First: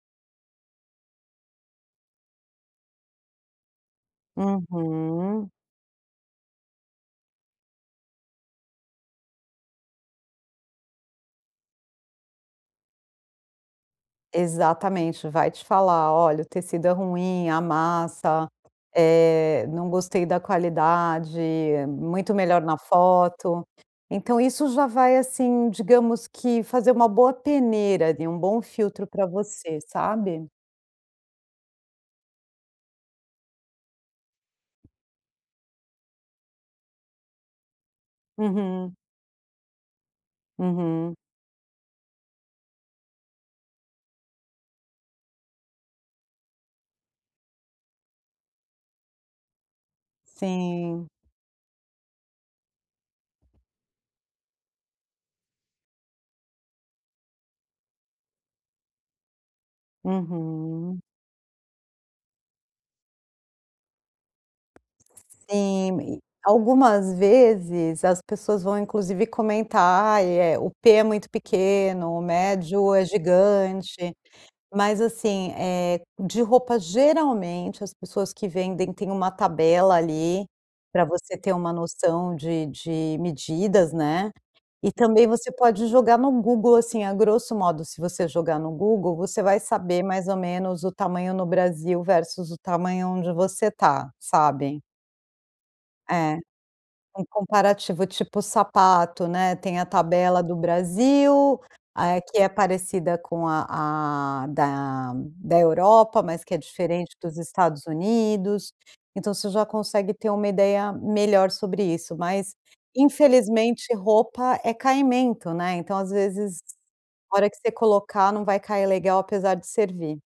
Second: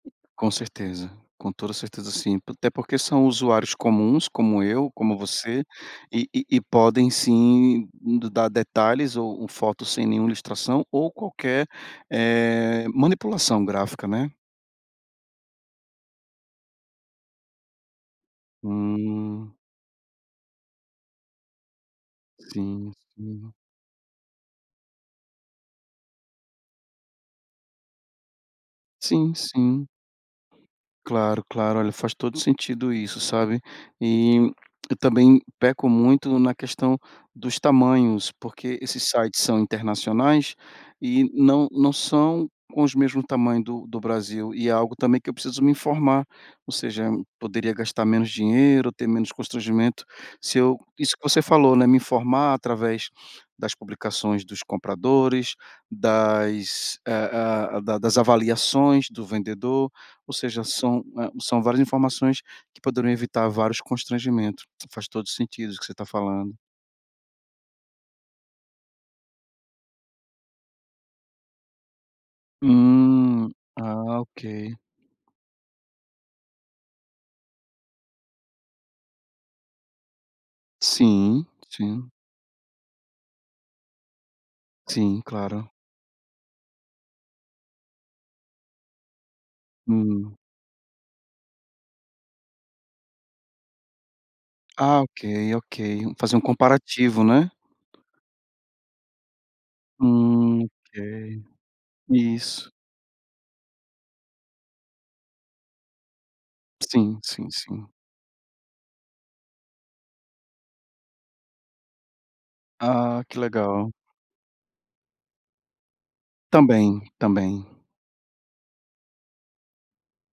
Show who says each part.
Speaker 1: Com certeza. Com toda certeza sim, até porque são usuários comuns, como eu, como
Speaker 2: Uhum.
Speaker 1: você, e e e podem, sim, d dar detalhes ou fotos sem nenhum ilustração, ou qualquer, eh, manipulação gráfica, né.
Speaker 2: Exatamente, vai te falar: "Olha, o tecido é ruim, amassa.
Speaker 1: Hum.
Speaker 2: Eh, não gostei da qualidade, muito melhor na
Speaker 1: Sim, sim.
Speaker 2: foto". Então isso já vai, assim, digamos que fazer uma boa peneira e um bom filtro pra
Speaker 1: Sim,
Speaker 2: você,
Speaker 1: sim.
Speaker 2: sabe.
Speaker 1: Claro, claro. Olha, faz todo sentido isso, sabe. E eu também peco muito na questão dos tamanhos, porque
Speaker 2: Uhum.
Speaker 1: esses sites são internacionais
Speaker 2: Uhum.
Speaker 1: e não não são com os mesmo tamanho do do Brasil, e é algo também que eu preciso me informar. Ou seja, poderia gastar menos dinheiro, ter menos constrangimento se eu
Speaker 2: Sim.
Speaker 1: isso que você falou, né, me informar através das publicações dos compradores, das, ah ah, da das avaliações do vendedor, ou seja,
Speaker 2: Uhum.
Speaker 1: são, hã, são várias informações que poderiam evitar vários constrangimentos. Faz todo o sentido isso que você
Speaker 2: Sim,
Speaker 1: está
Speaker 2: e
Speaker 1: falando.
Speaker 2: algumas vezes, as pessoas vão inclusive comentar, e é, "o P é muito pequeno, o médio é
Speaker 1: Hum.
Speaker 2: gigante".
Speaker 1: Ah, ok.
Speaker 2: Mas, assim, eh, de roupa, geralmente, as pessoas que vendem, têm uma tabela, ali, pra você
Speaker 1: Sim,
Speaker 2: ter uma
Speaker 1: sim.
Speaker 2: noção de de medidas, né, e
Speaker 1: Sim,
Speaker 2: também você
Speaker 1: claro.
Speaker 2: pode jogar no Google, assim, a grosso modo, se você jogar no Google, você vai saber, mais
Speaker 1: Hum.
Speaker 2: ou menos, o tamanho no Brasil versus o tamanho onde você está, sabe.
Speaker 1: Ah, ok, ok. Fazer
Speaker 2: É.
Speaker 1: um comparativo,
Speaker 2: Um
Speaker 1: né.
Speaker 2: comparativo, tipo sapato, né, tem a tabela do
Speaker 1: Hum, ok.
Speaker 2: Brasil, ah, eh, que é
Speaker 1: Isso.
Speaker 2: parecida com a a da da Europa, mas que é diferente
Speaker 1: Sim,
Speaker 2: dos
Speaker 1: sim,
Speaker 2: Estados
Speaker 1: sim.
Speaker 2: Unidos, então você já consegue ter uma ideia melhor sobre isso, mas,
Speaker 1: Ah, que legal.
Speaker 2: infelizmente, roupa é caimento, né, então às vezes,
Speaker 1: Também,
Speaker 2: hora que
Speaker 1: também.
Speaker 2: você colocar não vai cair legal, apesar de servir.